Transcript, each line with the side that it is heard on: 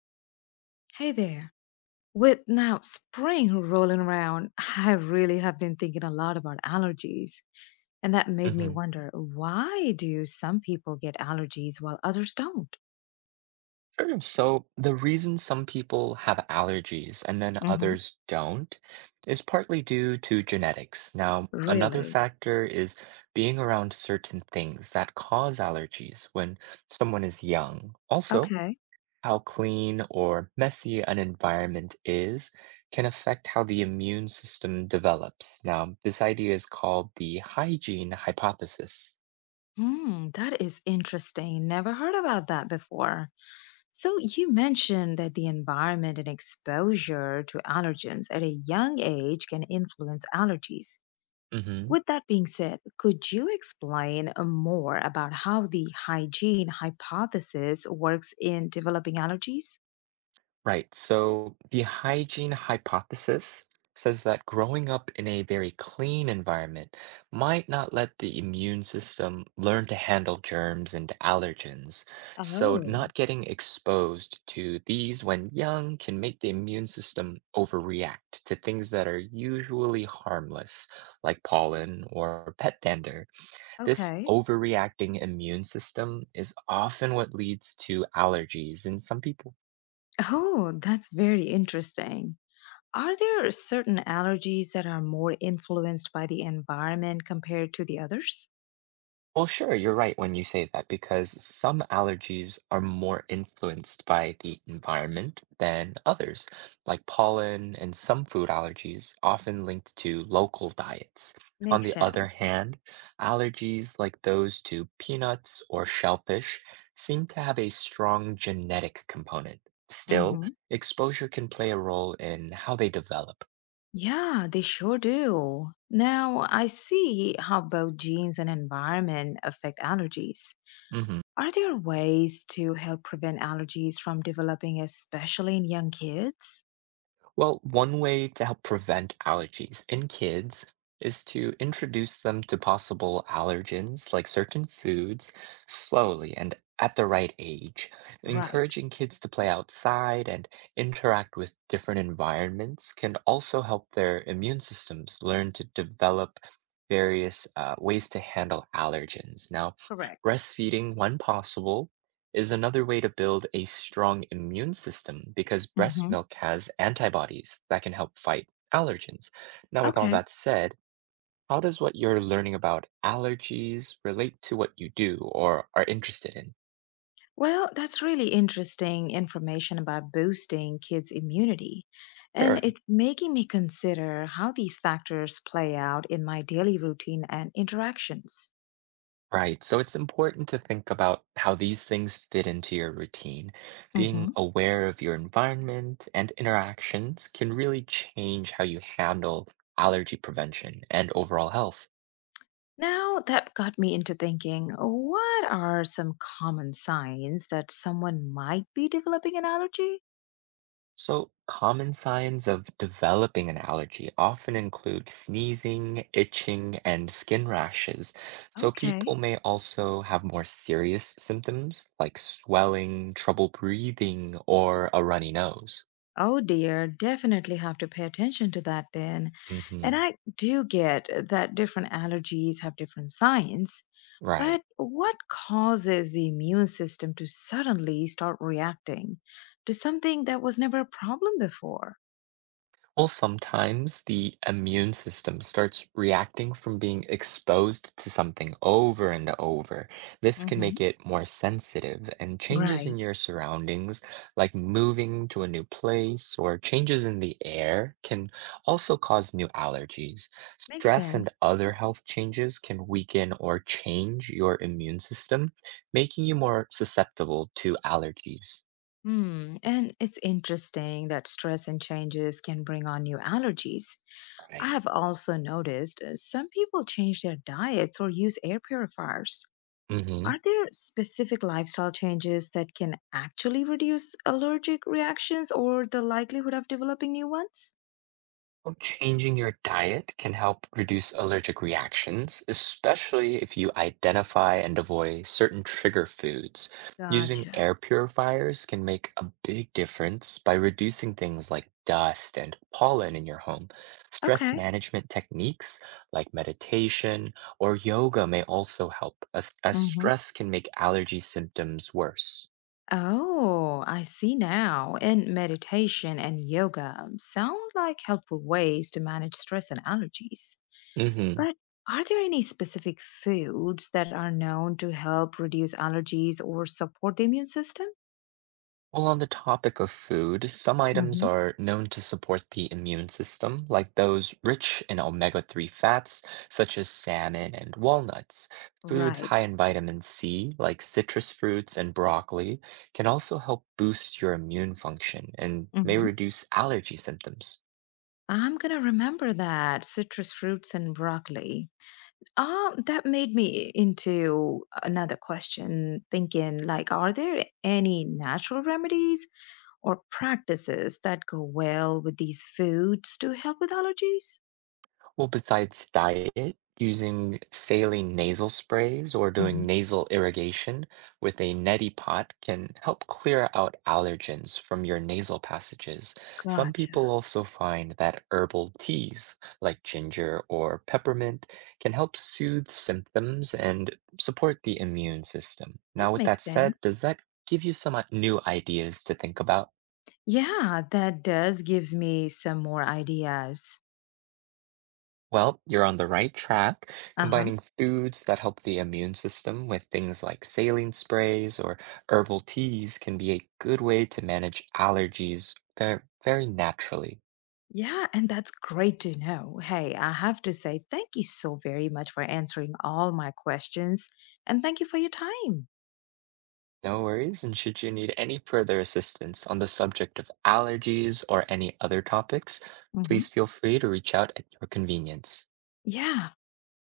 left: Hey there. With now spring rolling around, I really have been thinking a lot about allergies. And that made me
right: hmm
left: wonder, why do some people get allergies while others don't?
right: Sure. So, the reason some people have allergies and then
left: Hmm.
right: others don't is partly due to genetics. Now, another
left: Really?
right: factor is being around certain things that cause allergies when someone is young. Also,
left: Okay.
right: how clean or messy an environment is can affect how the immune system develops. Now, this idea is called the hygiene hypothesis.
left: Hmm, that is interesting. Never heard about that before. So you mentioned that the environment and exposure to allergens at a young age can influence allergies.
right: hmm
left: With that being said, could you explain more about how the hygiene hypothesis works in developing allergies?
right: Right. So the hygiene hypothesis says that growing up in a very clean environment might not let the immune system learn to handle germs and allergens. So
left: Oh,
right: not getting exposed to these when young can make the immune system overreact to things that are usually harmless, like pollen or pet dander. This
left: okay.
right: overreacting immune system is often what leads to allergies in some people.
left: Oh, that's very interesting. Are there certain allergies that are more influenced by the environment compared to the others?
right: Well, sure, you're right when you say that because some allergies are more influenced by the environment than others, like pollen and some food allergies, often linked to local diets. On
left: Makes
right: the
left: sense.
right: other hand, allergies like those to peanuts or shellfish seem to have a strong genetic component. Still,
left: Hmm.
right: exposure can play a role in how they develop.
left: Yeah, they sure do. Now, I see how both genes and environment affect allergies.
right: Mhm.
left: Are there ways to help prevent allergies from developing, especially in young kids?
right: Well, one way to help prevent allergies in kids is to introduce them to possible allergens like certain foods slowly and at the right age.
left: Right,
right: Encouraging kids to play outside and interact with different environments can also help their immune systems learn to develop various ways to handle allergens. Now,
left: correct.
right: breastfeeding, when possible, is another way to build a strong immune system because breast
left: Hmm.
right: milk has antibodies that can help fight allergens. Now, with all
left: Okay.
right: that said, how does what you're learning about allergies relate to what you do or are interested in?
left: Well, that's really interesting information about boosting kids' immunity. And
right: Sure.
left: it's making me consider how these factors play out in my daily routine and interactions.
right: Right. So it's important to think about how these things fit into your routine. Being
left: Hmm.
right: aware of your environment and interactions can really change how you handle allergy prevention and overall health.
left: Now, that got me into thinking, what are some common signs that someone might be developing an allergy?
right: So, common signs of developing an allergy often include sneezing, itching, and skin rashes. So, people
left: Okay.
right: may also have more serious symptoms like swelling, trouble breathing, or a runny nose.
left: Oh dear, definitely have to pay attention to that then. And
right: hmm
left: I do get that different allergies have different signs,
right: Right.
left: but what causes the immune system to suddenly start reacting to something that was never a problem before?
right: Well, sometimes the immune system starts reacting from being exposed to something over and over. This can make
left: Hmm.
right: it more sensitive, and changes in
left: Right,
right: your surroundings, like moving to a new place or changes in the air, can also cause new allergies.
left: makes
right: Stress and
left: sense.
right: other health changes can weaken or change your immune system, making you more susceptible to allergies.
left: Hmm, and it's interesting that stress and changes can bring on new allergies. I
right: Right.
left: have also noticed some people change their diets or use air purifiers.
right: Mm-hmm.
left: Are there specific lifestyle changes that can actually reduce allergic reactions or the likelihood of developing new ones?
right: Well, changing your diet can help reduce allergic reactions, especially if you identify and avoid certain trigger foods. Using
left: Gotcha.
right: air purifiers can make a big difference by reducing things like dust and pollen in your home. Stress
left: Okay.
right: management techniques like meditation or yoga may also help, as
left: Hmm.
right: stress can make allergy symptoms worse.
left: Oh, I see now. And meditation and yoga sound like helpful ways to manage stress and allergies.
right: Mhm.
left: But are there any specific foods that are known to help reduce allergies or support the immune system?
right: Well, on the topic of food, some items are known to support the immune system, like those rich in omega-3 fats, such as salmon and walnuts. Foods
left: Right.
right: high in vitamin C, like citrus fruits and broccoli, can also help boost your immune function and may
left: Hmm.
right: reduce allergy symptoms.
left: I'm gonna remember that, citrus fruits and broccoli. That made me into another question, thinking like, are there any natural remedies or practices that go well with these foods to help with allergies?
right: Well, besides diet, using saline nasal sprays or doing
left: Hmm.
right: nasal irrigation with a neti pot can help clear out allergens from your nasal passages. Some people
left: Gotcha.
right: also find that herbal teas like ginger or peppermint can help soothe symptoms and support the immune system.
left: That
right: Now, with
left: makes
right: that
left: sense.
right: said, does that give you some new ideas to think about?
left: Yeah, that does gives me some more ideas.
right: Well, you're on the right track,
left: Uh huh.
right: combining foods that help the immune system with things like saline sprays or herbal teas can be a good way to manage allergies very, very naturally.
left: Yeah, and that's great to know. Hey, I have to say thank you so very much for answering all my questions, and thank you for your time.
right: No worries, and should you need any further assistance on the subject of allergies or any other topics, please
left: Hmm.
right: feel free to reach out at your convenience.
left: Yeah.